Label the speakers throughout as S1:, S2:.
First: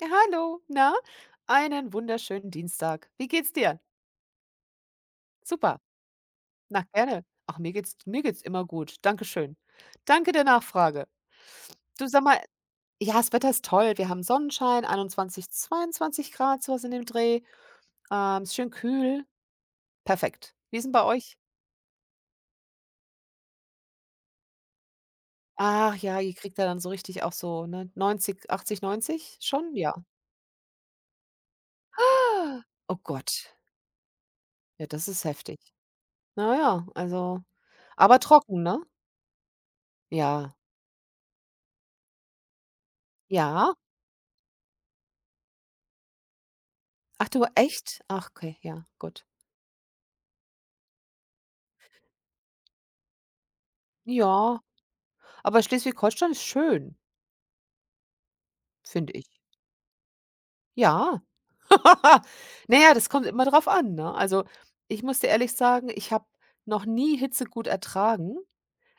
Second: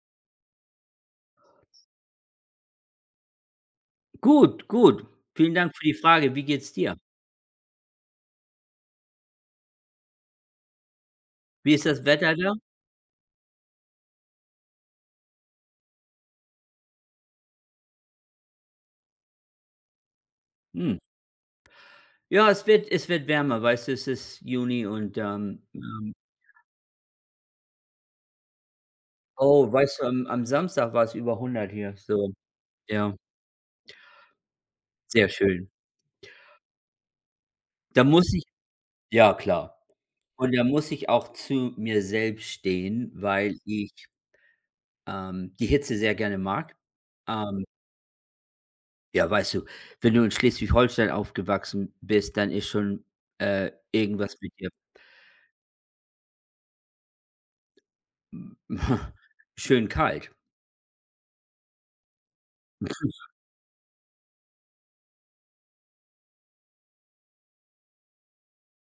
S1: Ja, hallo, na, einen wunderschönen Dienstag. Wie geht's dir?
S2: Gut, gut. Vielen Dank
S1: Super.
S2: für die Frage. Wie geht's
S1: Na,
S2: dir?
S1: gerne. Ach, mir geht's immer gut. Dankeschön. Danke der Nachfrage.
S2: Wie ist das
S1: Du, sag
S2: Wetter
S1: mal,
S2: da?
S1: ja, das Wetter ist toll. Wir haben Sonnenschein, 21, 22 Grad, sowas in dem Dreh. Ist schön kühl. Perfekt. Wie ist 'n
S2: Hm.
S1: bei euch?
S2: Ja, es wird wärmer, weißt du, es ist Juni und, ähm,
S1: Ach
S2: ähm
S1: ja, ihr kriegt da dann so richtig auch so, ne, 90, 80, 90
S2: oh,
S1: schon? Ja.
S2: weißt du, am Samstag war es über 100 hier, so.
S1: Ah, oh
S2: Ja,
S1: Gott, ja, das ist
S2: sehr
S1: heftig.
S2: schön.
S1: Na ja, also,
S2: Da
S1: aber
S2: muss ich,
S1: trocken, ne?
S2: ja klar.
S1: Ja.
S2: Und da muss ich auch zu mir selbst stehen, weil
S1: Ja.
S2: ich die Hitze sehr gerne mag.
S1: Ach du,
S2: Ähm,
S1: echt? Ach, okay, ja, gut.
S2: ja, weißt du, wenn du in Schleswig-Holstein aufgewachsen bist, dann ist schon, irgendwas mit
S1: Ja,
S2: dir
S1: aber Schleswig-Holstein ist schön, finde ich.
S2: schön kalt.
S1: Ja. Naja, das kommt immer drauf an, ne? Also, ich muss dir ehrlich sagen, ich habe noch nie Hitze gut ertragen.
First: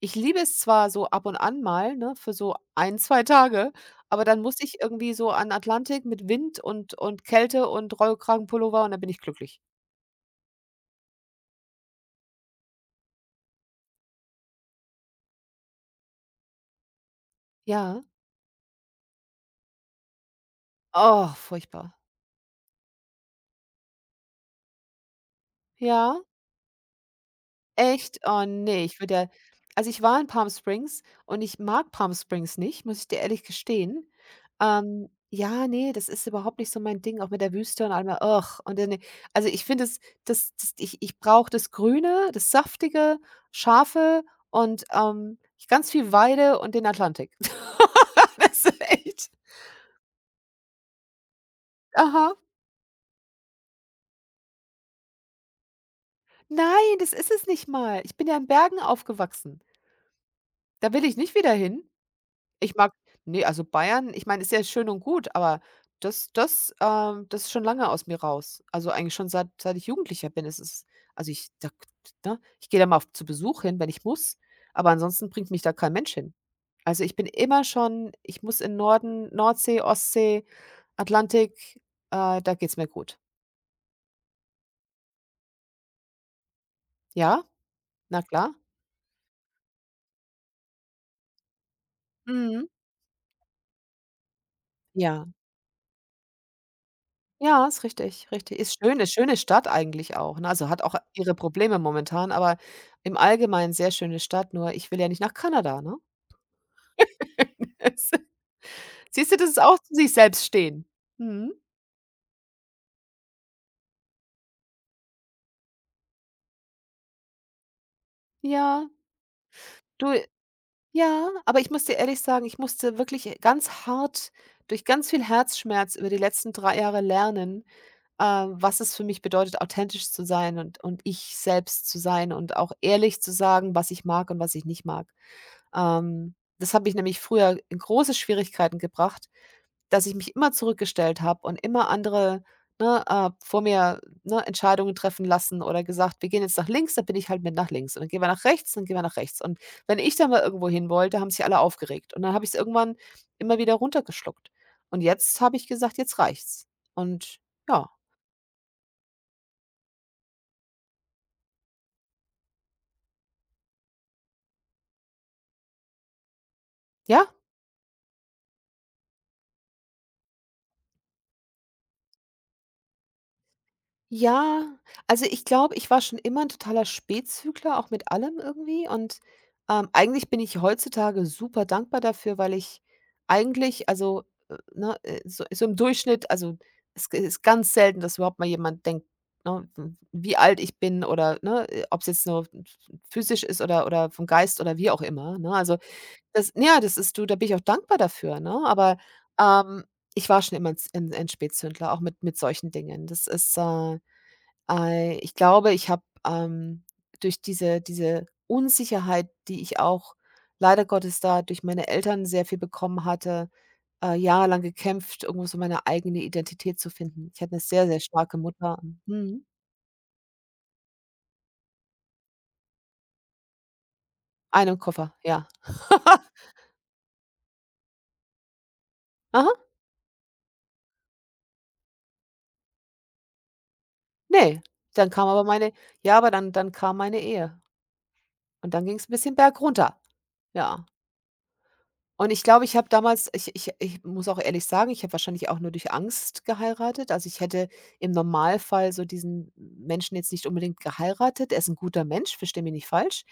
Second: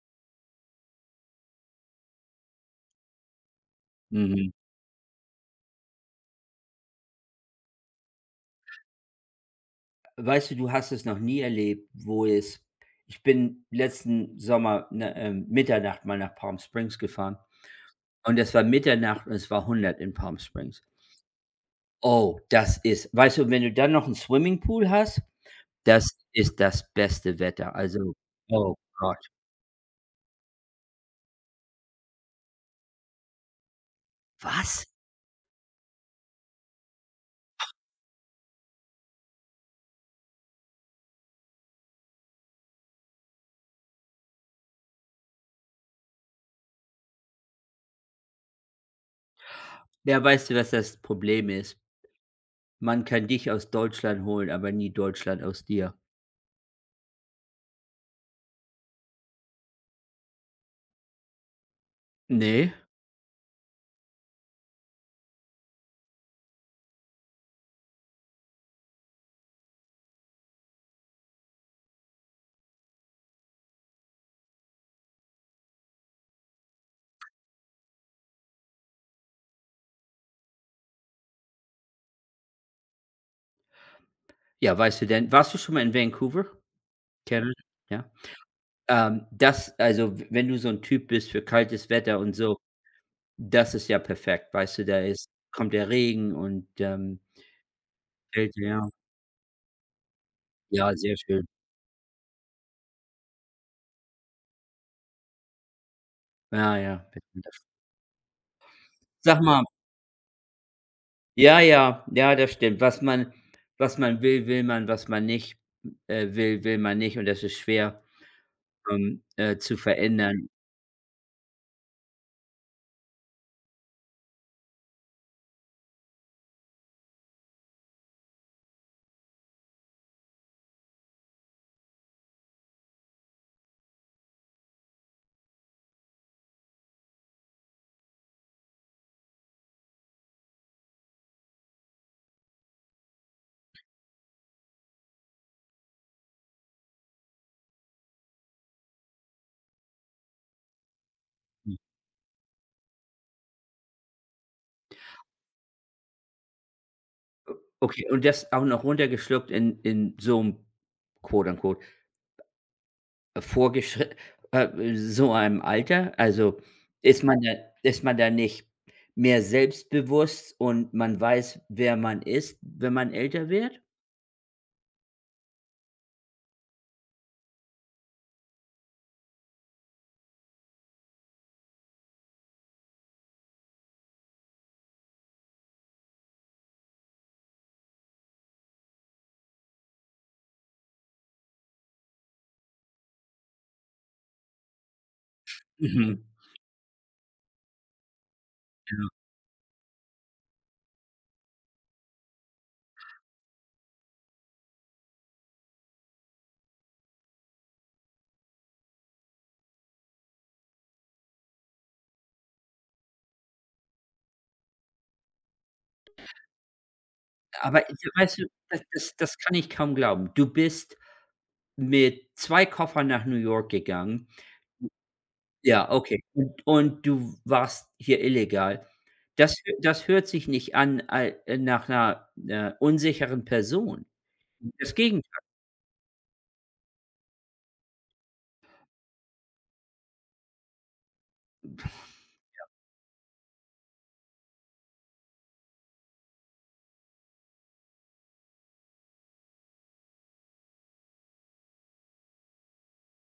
S1: Ich liebe es zwar so ab und an mal, ne, für so ein 2 Tage, aber dann
S2: Mhm.
S1: muss ich irgendwie so an Atlantik mit Wind und Kälte und Rollkragenpullover und dann bin ich glücklich.
S2: Weißt du, du hast es noch nie erlebt, wo es, ich bin letzten Sommer, ne, Mitternacht mal nach Palm Springs gefahren
S1: Ja.
S2: und es war Mitternacht und es war hundert in Palm Springs.
S1: Oh, furchtbar.
S2: Oh, das ist, weißt du, wenn du dann noch einen Swimmingpool hast, das
S1: Ja.
S2: ist das beste Wetter. Also,
S1: Echt? Oh
S2: oh
S1: ne, ich würde ja,
S2: Gott.
S1: also, ich war in Palm Springs und ich mag Palm Springs nicht, muss ich dir ehrlich gestehen.
S2: Was?
S1: Ja, ne, das ist überhaupt nicht so mein Ding, auch mit der Wüste und allem, ugh, und dann, also, ich finde das, ich brauche das Grüne, das Saftige, Schafe und, ganz viel Weide und den Atlantik. Das ist echt,
S2: Ja, weißt du, was das Problem ist?
S1: aha.
S2: Man kann dich aus Deutschland holen, aber nie Deutschland aus dir.
S1: Nein, das ist es nicht mal. Ich bin ja in Bergen aufgewachsen. Da will ich nicht wieder hin.
S2: Ne?
S1: Ich mag, ne, also Bayern, ich meine, ist ja schön und gut, aber das das ist schon lange aus mir raus. Also, eigentlich schon seit ich Jugendlicher bin. Es ist, also ich da, ne, ich gehe da mal auf zu Besuch hin, wenn ich muss, aber ansonsten bringt mich da kein Mensch hin. Also, ich bin immer schon, ich muss in Norden, Nordsee, Ostsee, Atlantik, da geht's mir gut.
S2: Ja, weißt du, denn warst du schon mal in Vancouver?
S1: Ja,
S2: Canada? Ja?
S1: na klar.
S2: Das, also, w wenn du so ein Typ bist für kaltes Wetter und so,
S1: Mhm.
S2: das ist ja perfekt, weißt du? Da
S1: Ja.
S2: ist, kommt der Regen und
S1: Ja, ist richtig, richtig.
S2: Kälte,
S1: Ist
S2: ja.
S1: schön, ist schöne Stadt eigentlich auch, ne? Also, hat
S2: Ja,
S1: auch
S2: sehr
S1: ihre
S2: schön.
S1: Probleme momentan, aber im Allgemeinen sehr schöne Stadt, nur ich will ja nicht nach Kanada, ne?
S2: Ja, ja.
S1: Siehst du,
S2: Sag
S1: das ist
S2: mal,
S1: auch zu sich selbst stehen. Mhm.
S2: ja, ja, ja, das stimmt. Was man will, will man, was man nicht, will, will man nicht, und das ist schwer,
S1: Ja,
S2: zu
S1: du,
S2: verändern.
S1: ja, aber ich muss dir ehrlich sagen, ich musste wirklich ganz hart durch ganz viel Herzschmerz über die letzten 3 Jahre lernen, was es für mich bedeutet, authentisch zu sein und ich selbst zu sein und auch ehrlich zu sagen, was ich mag und was ich nicht mag. Das hat mich nämlich früher in große Schwierigkeiten gebracht, dass ich mich immer zurückgestellt habe und immer andere, ne, vor mir, ne, Entscheidungen treffen lassen oder gesagt: „Wir gehen jetzt nach links“, dann bin ich halt mit nach links und dann gehen wir nach rechts, dann gehen wir nach rechts. Und wenn ich dann mal irgendwo hin wollte, haben sich alle aufgeregt und dann habe ich es irgendwann immer wieder runtergeschluckt. Und jetzt habe ich gesagt: „Jetzt reicht's.“ Und ja.
S2: Okay, und das auch noch runtergeschluckt in so 'n quote unquote Vorgeschri so einem Alter? Also, ist
S1: Ja?
S2: man da ist man da nicht mehr selbstbewusst und man weiß, wer man ist, wenn man älter wird?
S1: Ja, also ich glaube, ich war schon immer ein totaler Spätzügler, auch mit allem irgendwie und, eigentlich bin ich heutzutage super dankbar dafür, weil ich eigentlich, also, ne, so so im Durchschnitt, also, es g ist ganz selten, dass überhaupt mal jemand denkt, ne, w wie alt ich bin oder, ne, ob's jetzt nur physisch ist oder vom Geist oder wie auch immer, ne? Also,
S2: Mhm.
S1: das, ja, das ist du, da bin ich auch dankbar dafür, ne? Aber, ähm, ich war schon immer ein Z 'n Spätzündler, auch mit solchen Dingen. Das ist, äh, ei, ich glaube, ich habe, durch diese Unsicherheit, die ich auch leider Gottes da durch meine Eltern sehr viel bekommen hatte, jahrelang gekämpft, irgendwo so meine eigene Identität zu finden. Ich hatte eine
S2: Aber
S1: sehr, sehr starke
S2: weißt du,
S1: Mutter.
S2: das
S1: Mhm.
S2: kann ich kaum glauben. Du bist mit 2 Koffern nach New York gegangen.
S1: Einen Koffer, ja.
S2: Ja, okay. Und du warst hier illegal. Das
S1: Aha,
S2: hö das hört sich nicht an, al nach einer unsicheren Person.
S1: ne,
S2: Das
S1: dann kam
S2: Gegenteil.
S1: aber meine, ja, aber dann kam meine Ehe und dann ging es ein bisschen berg runter. Ja. Und ich glaube, ich habe damals, ich muss auch ehrlich sagen, ich habe wahrscheinlich auch nur durch Angst geheiratet. Also, ich hätte im Normalfall so diesen Menschen jetzt nicht unbedingt geheiratet. Er ist ein guter Mensch, verstehe mich nicht falsch.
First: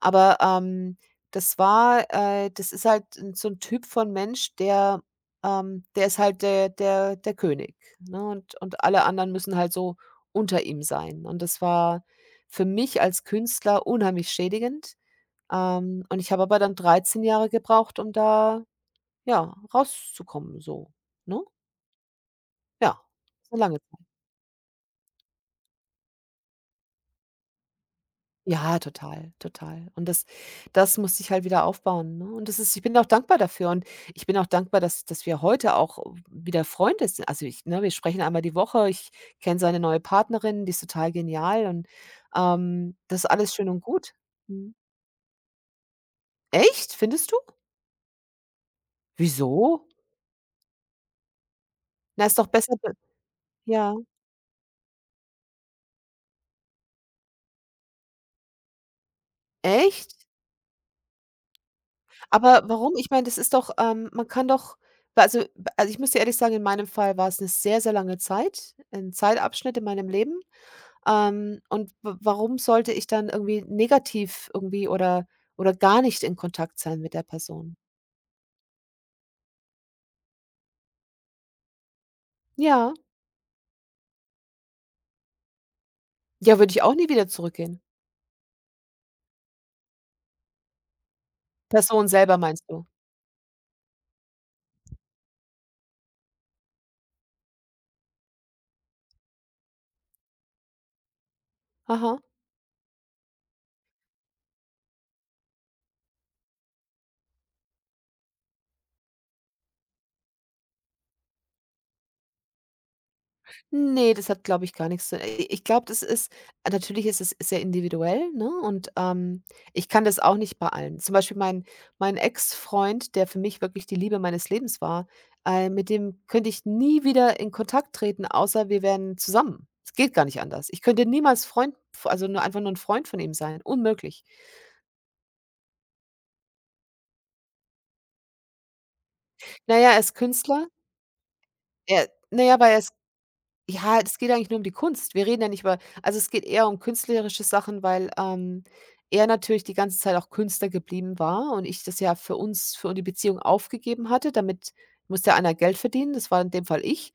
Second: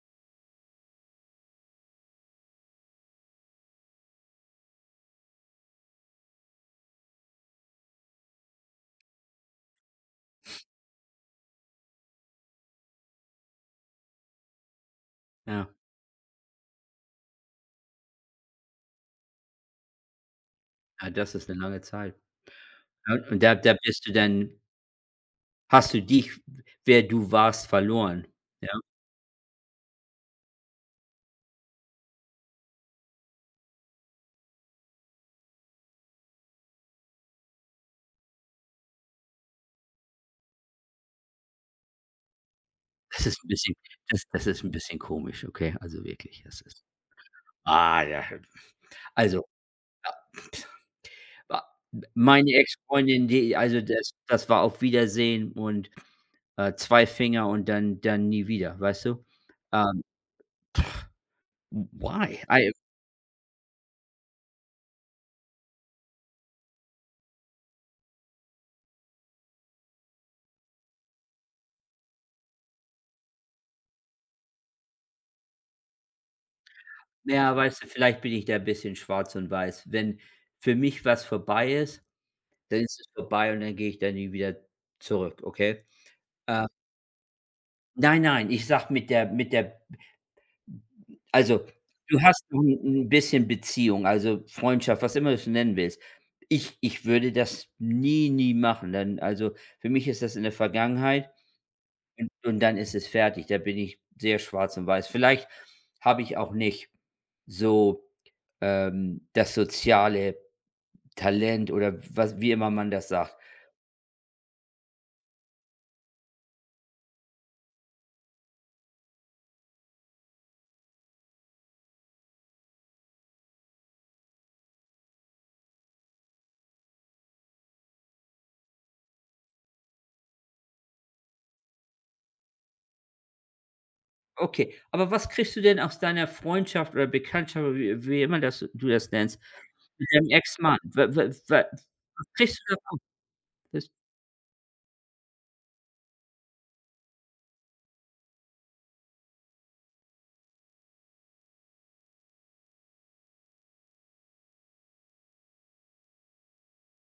S1: Aber, das war das ist halt n- so ein Typ von Mensch, der der ist halt der König, ne? Und alle anderen müssen halt so unter ihm sein. Und das war für mich als Künstler unheimlich schädigend.
S2: Ja,
S1: Und ich habe aber dann 13 Jahre gebraucht, um da, ja, rauszukommen so,
S2: ja, das
S1: ne?
S2: ist eine lange Zeit.
S1: Ja,
S2: Ja, und
S1: so
S2: da
S1: lange Zeit.
S2: bist du dann, hast du dich, wer du warst, verloren. Ja,
S1: Ja, total, total. Und das, das musste ich halt wieder aufbauen, ne? Und das ist, ich bin auch dankbar dafür und ich bin auch dankbar, dass wir heute auch wieder Freunde sind. Also, ich, ne, wir sprechen einmal die Woche. Ich kenne seine neue Partnerin, die ist total genial und, das ist
S2: das ist 'n
S1: alles schön
S2: bisschen,
S1: und gut.
S2: das ist 'n
S1: Mhm.
S2: bisschen komisch, okay? Also wirklich, das ist,
S1: Echt? Findest du?
S2: ah, ja. Also,
S1: Wieso?
S2: wa
S1: Na, ist doch
S2: meine
S1: besser, d,
S2: Ex-Freundin, die, also
S1: ja.
S2: das, das war auf Wiedersehen und 2 Finger und dann, dann nie wieder, weißt du? Ähm,
S1: Echt?
S2: why?
S1: Aber
S2: I,
S1: warum? Ich meine, das ist doch, man kann doch wa, also b, also, ich muss dir ehrlich sagen, in meinem Fall war es eine sehr, sehr lange Zeit, ein Zeitabschnitt in meinem Leben. Und w warum sollte ich dann irgendwie negativ irgendwie oder gar nicht in Kontakt sein mit der
S2: ja,
S1: Person?
S2: weißt du, vielleicht bin ich da bisschen schwarz und weiß. Wenn für mich was vorbei ist, dann
S1: Ja.
S2: ist es vorbei und dann gehe ich da nie wieder zurück, okay?
S1: Ja,
S2: Ähm,
S1: würde ich auch nie wieder zurückgehen.
S2: nein, nein, ich sag mit der, also,
S1: Person
S2: du
S1: selber
S2: hast noch
S1: meinst
S2: 'n
S1: du?
S2: 'n bisschen Beziehung, also, Freundschaft, was immer du's nennen willst. Ich würde das nie, nie machen, dann also, für mich ist das in der Vergangenheit
S1: Aha.
S2: und dann ist es fertig. Da bin ich sehr schwarz und weiß. Vielleicht habe ich auch nicht so, das soziale Talent oder was, wie immer man das sagt.
S1: Ne, das hat, glaube ich, gar nichts. Zu, ich glaube, das ist, natürlich ist es sehr individuell, ne, und, ich kann das auch nicht bei allen. Zum Beispiel mein Ex-Freund, der für mich wirklich die Liebe meines Lebens war, mit dem könnte ich nie wieder in Kontakt treten, außer wir wären zusammen. Es geht gar nicht anders. Ich könnte niemals Freund, also, nur einfach nur ein Freund von ihm sein, unmöglich.
S2: Okay, aber was kriegst du denn aus deiner Freundschaft oder Bekanntschaft oder wie immer das du das nennst,
S1: Na ja, er
S2: mit
S1: ist
S2: deinem
S1: Künstler.
S2: Ex-Mann. W w w
S1: Er,
S2: Was
S1: na
S2: kriegst
S1: ja, weil
S2: du da
S1: er,
S2: praktisch?
S1: ja, es geht eigentlich nur um die Kunst. Wir reden ja nicht über, also, es geht eher um künstlerische Sachen, weil, er natürlich die ganze Zeit auch Künstler geblieben war und ich das ja für uns für die Beziehung aufgegeben hatte. Damit musste ja einer Geld verdienen, das war in dem Fall ich.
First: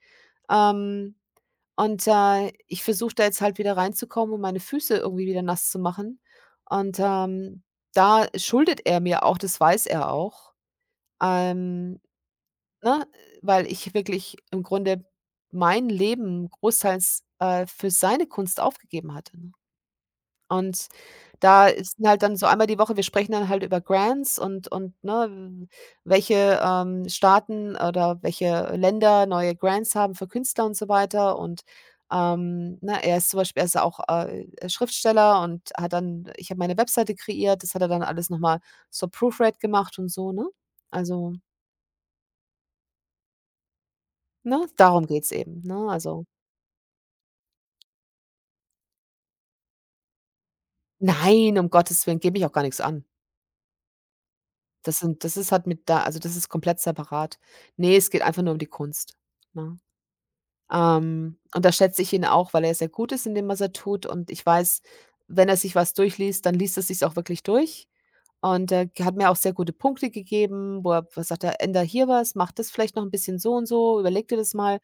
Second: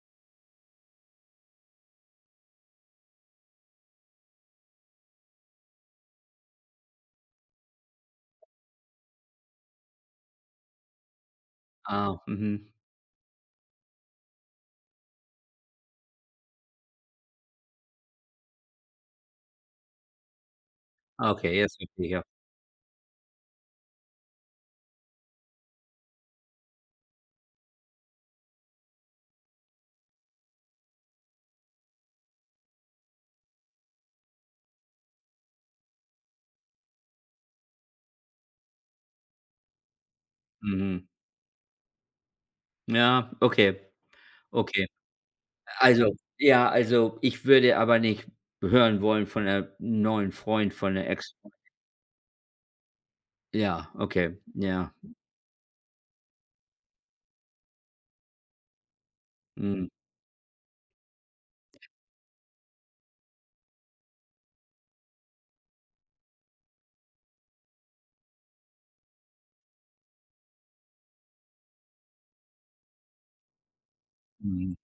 S1: Ähm, und, ich versuche da jetzt halt wieder reinzukommen, um meine Füße irgendwie wieder nass zu machen. Und, da schuldet er mir auch, das weiß er auch. Ähm,
S2: Ah, mhm.
S1: Ne, weil ich wirklich im Grunde mein Leben großteils, für seine Kunst aufgegeben hatte, ne? Und
S2: Ah, okay,
S1: da
S2: jetzt
S1: ist
S2: verstehe ich,
S1: halt
S2: ja.
S1: dann so einmal die Woche, wir sprechen dann halt über Grants und, ne, welche, Staaten oder welche Länder neue Grants haben für Künstler und so weiter und, ne, er ist auch, Schriftsteller und hat dann, ich habe meine Webseite kreiert, das hat er dann alles noch mal so proofread gemacht und so, ne?
S2: Mhm.
S1: Also,
S2: Ja, okay,
S1: ne,
S2: okay.
S1: darum geht's eben, ne?
S2: Also
S1: Also,
S2: ja, also, ich würde aber nicht hören wollen von 'ner neuen Freund von 'ner Ex.
S1: nein, um Gottes Willen, gebe ich auch gar nichts an.
S2: Ja, okay, ja.
S1: Das sind, das ist halt mit da, also, das ist komplett separat. Ne, es geht einfach nur um die Kunst, ne?
S2: Mhm,
S1: Und da schätze ich ihn auch, weil er sehr gut ist in dem, was er tut und ich weiß, wenn er sich was durchliest, dann liest er sich's auch wirklich durch und er hat mir auch sehr gute Punkte gegeben, wo er was sagt, er: „Änder hier was, mach das vielleicht noch 'n bisschen so und so, überleg dir das
S2: mhm.
S1: mal.“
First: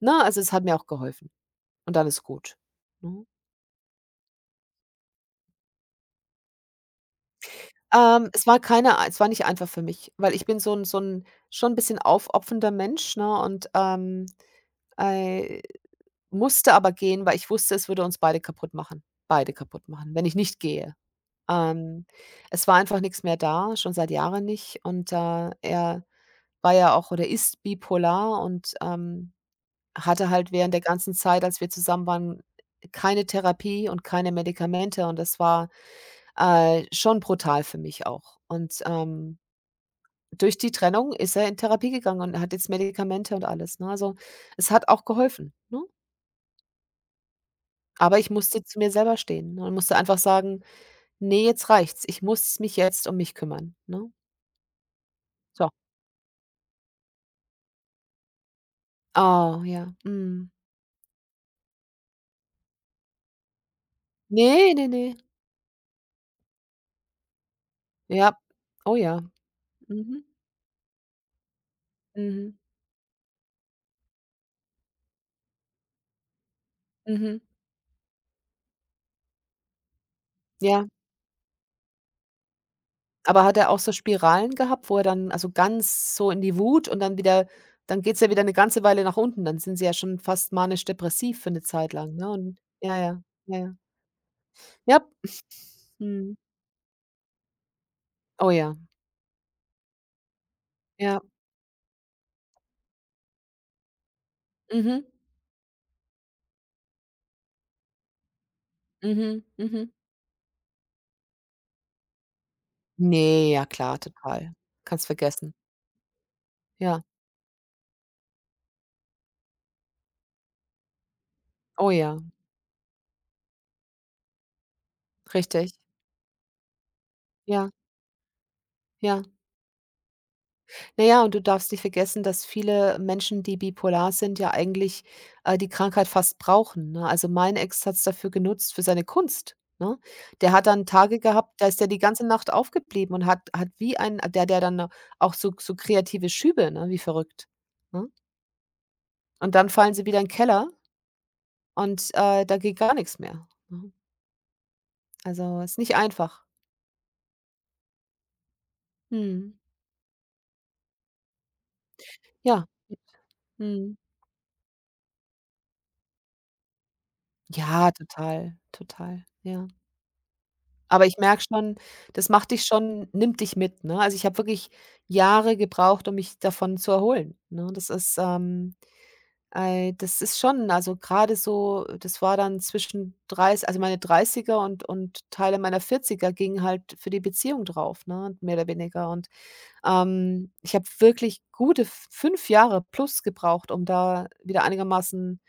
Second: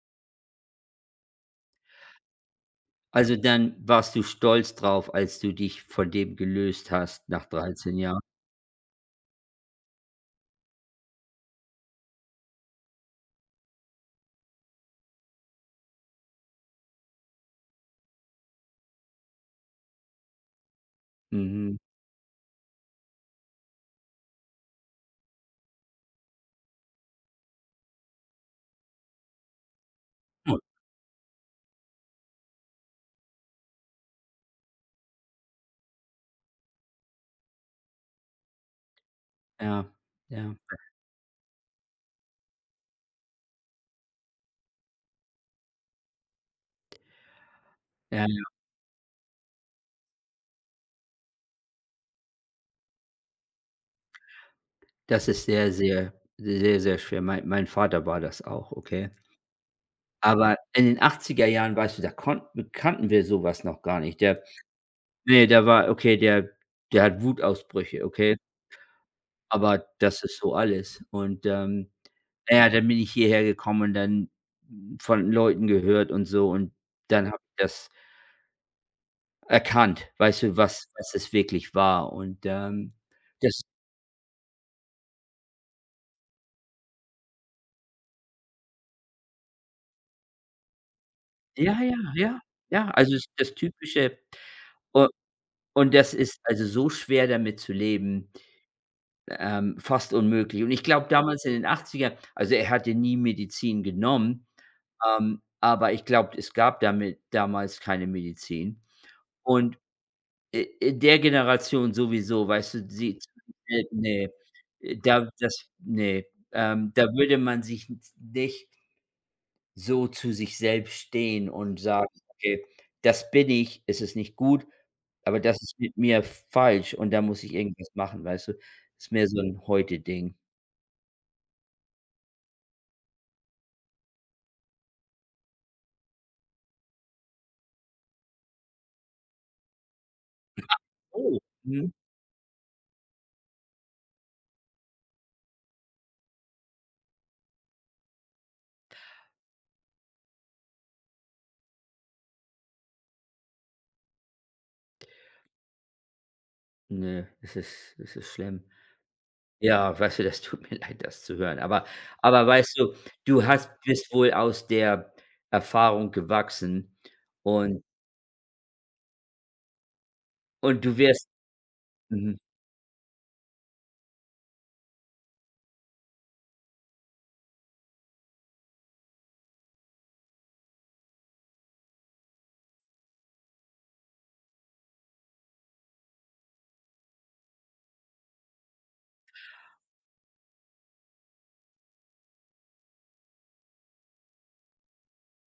S1: Ne, also, es hat mir auch geholfen und dann ist gut, ne?
S2: Also, dann warst du stolz drauf, als du dich von dem gelöst hast nach 13 Jahren?
S1: Es war keine ei, es war nicht einfach für mich, weil ich bin so 'n schon 'n bisschen aufopfernder Mensch, ne, und, äh, musste aber gehen, weil ich wusste, es würde uns beide kaputt machen, wenn ich nicht gehe.
S2: Mhm.
S1: Ähm, Es war einfach nix mehr da, schon seit Jahren nicht und, er war ja auch oder ist bipolar und, hatte halt
S2: Hm,
S1: während der ganzen Zeit, als wir zusammen waren, keine Therapie und keine Medikamente und das war, schon brutal für mich auch und,
S2: ja, ja,
S1: durch die Trennung ist er in Therapie gegangen und hat jetzt Medikamente und alles, ne? Also, es hat auch geholfen, ne? Aber
S2: ja,
S1: ich
S2: ja.
S1: musste zu mir selber stehen, ne, und musste einfach sagen: „Ne, jetzt reicht's. Ich muss mich jetzt um mich kümmern“, ne?
S2: Das ist
S1: So.
S2: sehr, sehr, sehr, sehr schwer. Mein Vater war das auch, okay?
S1: Oh, ja. Mhm.
S2: Aber in den achtziger Jahren, weißt du, da konnten kannten wir sowas noch gar nicht. Der,
S1: Ne, ne, ne.
S2: nee, da war, okay, der, der hat Wutausbrüche, okay?
S1: Ja. Oh ja.
S2: Aber
S1: Mhm.
S2: das ist so alles. Na
S1: Mhm.
S2: ja, dann bin ich hierher gekommen und dann von Leuten gehört und so, und dann
S1: Mhm.
S2: habe ich das erkannt, weißt du,
S1: Ja.
S2: was es wirklich war und
S1: Aber hat
S2: das,
S1: er auch so Spiralen gehabt, wo er dann, also, ganz so in die Wut und dann wieder, dann geht's ja wieder 'ne ganze Weile nach unten. Dann sind sie ja schon fast manisch depressiv für 'ne
S2: ja,
S1: Zeit
S2: ja,
S1: lang, ne?
S2: ja,
S1: Und
S2: ja,
S1: ja,
S2: also,
S1: ja.
S2: es ist das
S1: Ja, ja.
S2: typische,
S1: Jap.
S2: u und das
S1: Mhm.
S2: ist also so schwer, damit zu leben.
S1: Oh ja,
S2: Fast unmöglich. Und ich glaube
S1: ja.
S2: damals in den Achtzigern, also er hatte nie Medizin genommen,
S1: Mhm.
S2: aber ich glaube, es gab damit damals keine Medizin.
S1: Mhm.
S2: Und
S1: Mhm.
S2: i in der Generation sowieso, weißt du, sie,
S1: Ne, ja klar,
S2: ne,
S1: total. Kannst
S2: da
S1: vergessen.
S2: das ne,
S1: Ja.
S2: da würde man sich n nicht so zu sich selbst stehen und
S1: Oh
S2: sagen:
S1: ja,
S2: „Okay, das bin ich, es ist nicht gut, aber das
S1: richtig.
S2: ist mit mir falsch und da muss ich
S1: Ja,
S2: irgendwas machen“, weißt du? Ist
S1: ja.
S2: mehr so ein heute Ding.
S1: Na ja, und du darfst nicht vergessen, dass viele Menschen, die bipolar sind, ja eigentlich, die Krankheit fast brauchen, ne? Also, mein Ex hat's dafür genutzt für seine Kunst, ne? Der hat dann Tage
S2: Oh.
S1: gehabt, da ist der
S2: Mhm.
S1: die ganze Nacht aufgeblieben und hat wie ein, der hat ja dann auch so so kreative Schübe, ne, wie verrückt, ne? Und dann fallen sie wieder in Keller. Und, da geht gar nichts mehr, ne? Also, ist nicht einfach.
S2: Ne, es ist schlimm.
S1: Mhm.
S2: Ja, weißt du, das tut mir leid, das zu hören. Aber
S1: Ja.
S2: weißt du, du hast,
S1: Mhm.
S2: bist wohl aus der Erfahrung gewachsen und
S1: Ja, total, total, ja.
S2: und du
S1: Aber ich
S2: wirst,
S1: merke schon, das
S2: mhm,
S1: macht dich schon, nimmt dich mit, ne? Also, ich habe wirklich Jahre gebraucht, um mich davon zu erholen, ne? Das ist, ei, das ist schon, also, gerade so, das war dann zwischen dreiß, also, meine Dreißiger und Teile meiner Vierziger gingen halt für die Beziehung drauf, ne, mehr oder weniger und, ich habe wirklich gute f 5 Jahre plus gebraucht, um da wieder einigermaßen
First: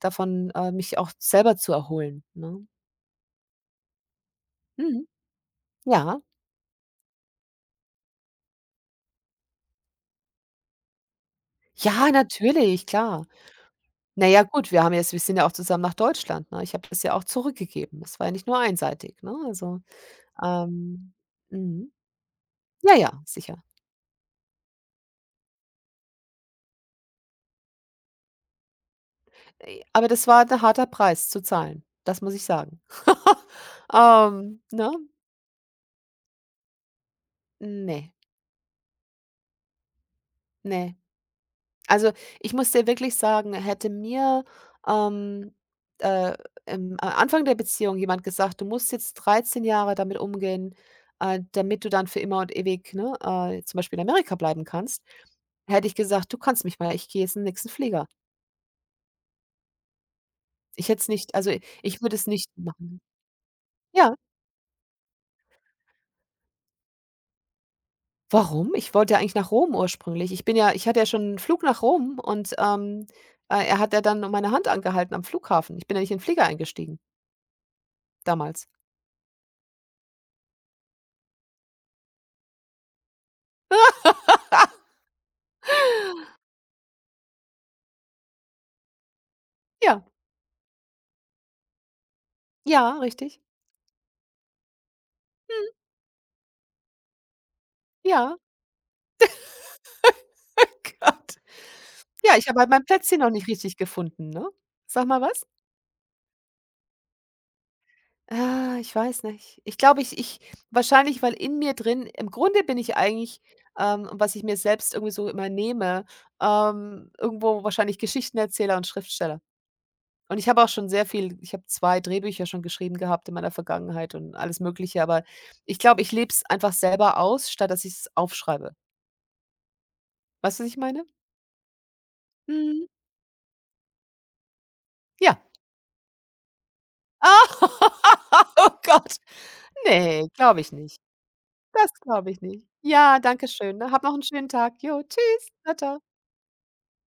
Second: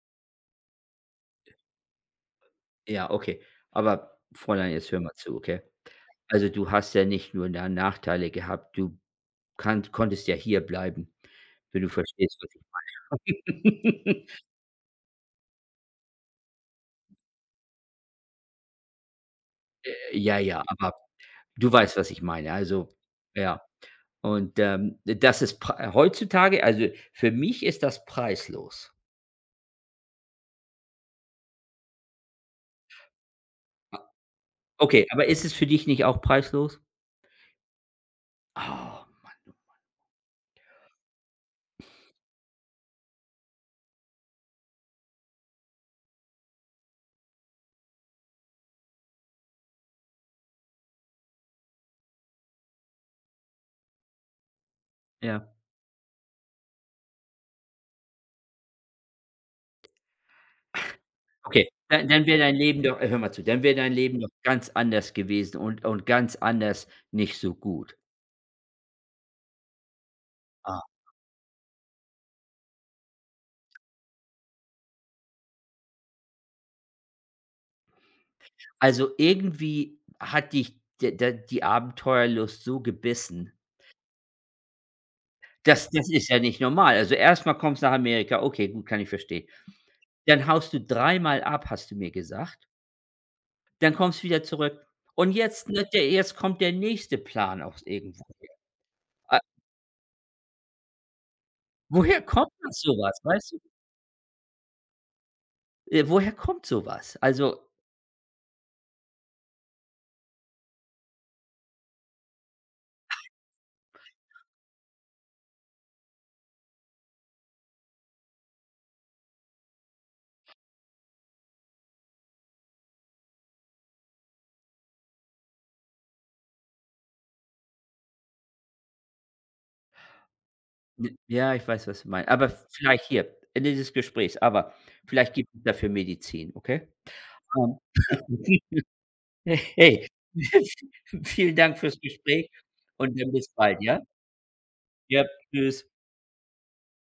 S1: davon, mich auch selber zu erholen, ne?
S2: ja, okay. Aber Fräulein, jetzt hör
S1: Mhm.
S2: mal zu, okay?
S1: Ja.
S2: Also, du hast ja nicht nur da Nachteile gehabt, du kann konntest ja hier bleiben, wenn du
S1: Ja,
S2: verstehst, was
S1: natürlich, klar.
S2: ich
S1: Na ja, gut, wir haben jetzt, wir sind ja auch zusammen nach Deutschland, ne? Ich habe das ja auch zurückgegeben. Das war ja nicht nur einseitig, ne? Also,
S2: ja, ja, aber
S1: ähm,
S2: du
S1: mhm.
S2: weißt, was ich meine. Also,
S1: Ja, ja,
S2: ja.
S1: sicher.
S2: Das ist prei heutzutage, also, für mich ist das preislos.
S1: Aber das war ein harter Preis zu zahlen, das muss ich sagen. Ne?
S2: Okay, aber ist es für dich nicht auch preislos?
S1: Ne,
S2: Ah,
S1: ne. Also, ich muss dir wirklich sagen, hätte mir, ähm, äh, im am Anfang der Beziehung jemand gesagt: „Du musst jetzt 13 Jahre damit umgehen, damit du dann für immer und ewig, ne, zum Beispiel in Amerika bleiben kannst“,
S2: ja.
S1: hätte ich gesagt: „Du kannst mich mal, ich gehe jetzt in den nächsten Flieger.“ Ich hätte es nicht, also, i-
S2: Okay,
S1: ich
S2: dann
S1: würde
S2: dann
S1: es
S2: wäre
S1: nicht
S2: dein Leben doch,
S1: machen.
S2: hör mal zu, dann wäre dein
S1: Ja,
S2: Leben doch ganz anders gewesen und ganz anders nicht so gut.
S1: warum? Ich wollte ja eigentlich nach Rom ursprünglich. Ich bin ja,
S2: Ah.
S1: ich hatte ja schon einen Flug nach Rom und, er hat ja dann meine Hand angehalten am Flughafen. Ich bin ja nicht in den Flieger eingestiegen damals.
S2: Also, irgendwie hat dich, d d die Abenteuerlust so gebissen. Das ist ja nicht normal. Also, erstmal mal kommst du nach Amerika, okay, gut, kann ich verstehen.
S1: Ja.
S2: Dann haust du dreimal ab, hast du mir gesagt.
S1: Ja, richtig.
S2: Dann kommst wieder zurück. Und jetzt, ne, der jetzt kommt der nächste Plan aus irgendwo.
S1: Ja.
S2: A
S1: Gott.
S2: Woher
S1: Ja, ich
S2: kommt
S1: habe halt
S2: denn
S1: mein
S2: so was,
S1: Plätzchen noch nicht
S2: weißt du?
S1: richtig gefunden, ne? Sag mal was?
S2: Woher kommt so was? Also,
S1: Ah, ich weiß nicht. Ich glaube, ich wahrscheinlich, weil in mir drin im Grunde bin ich eigentlich, was ich mir selbst irgendwie so immer nehme, irgendwo wahrscheinlich Geschichtenerzähler und Schriftsteller. Und ich habe auch schon sehr viel, ich habe 2 Drehbücher schon geschrieben gehabt in meiner Vergangenheit und alles Mögliche, aber ich glaube, ich lebe es einfach selber aus, statt dass ich es aufschreibe. Weißt du, was ich meine?
S2: j ja, ich weiß, was du meinst. Aber
S1: Mhm.
S2: vielleicht hier, Ende des Gesprächs, aber vielleicht
S1: Ja.
S2: gibt es dafür Medizin, okay?
S1: Oh
S2: Ähm,
S1: oh Gott.
S2: hey,
S1: Ne, glaube ich nicht.
S2: vielen Dank
S1: Das
S2: fürs
S1: glaube ich
S2: Gespräch
S1: nicht. Ja,
S2: und dann
S1: danke
S2: bis
S1: schön,
S2: bald,
S1: ne?
S2: ja?
S1: Hab noch einen schönen Tag. Jo,
S2: Ja,
S1: tschüss. Ciao.
S2: tschüss.
S1: Ciao.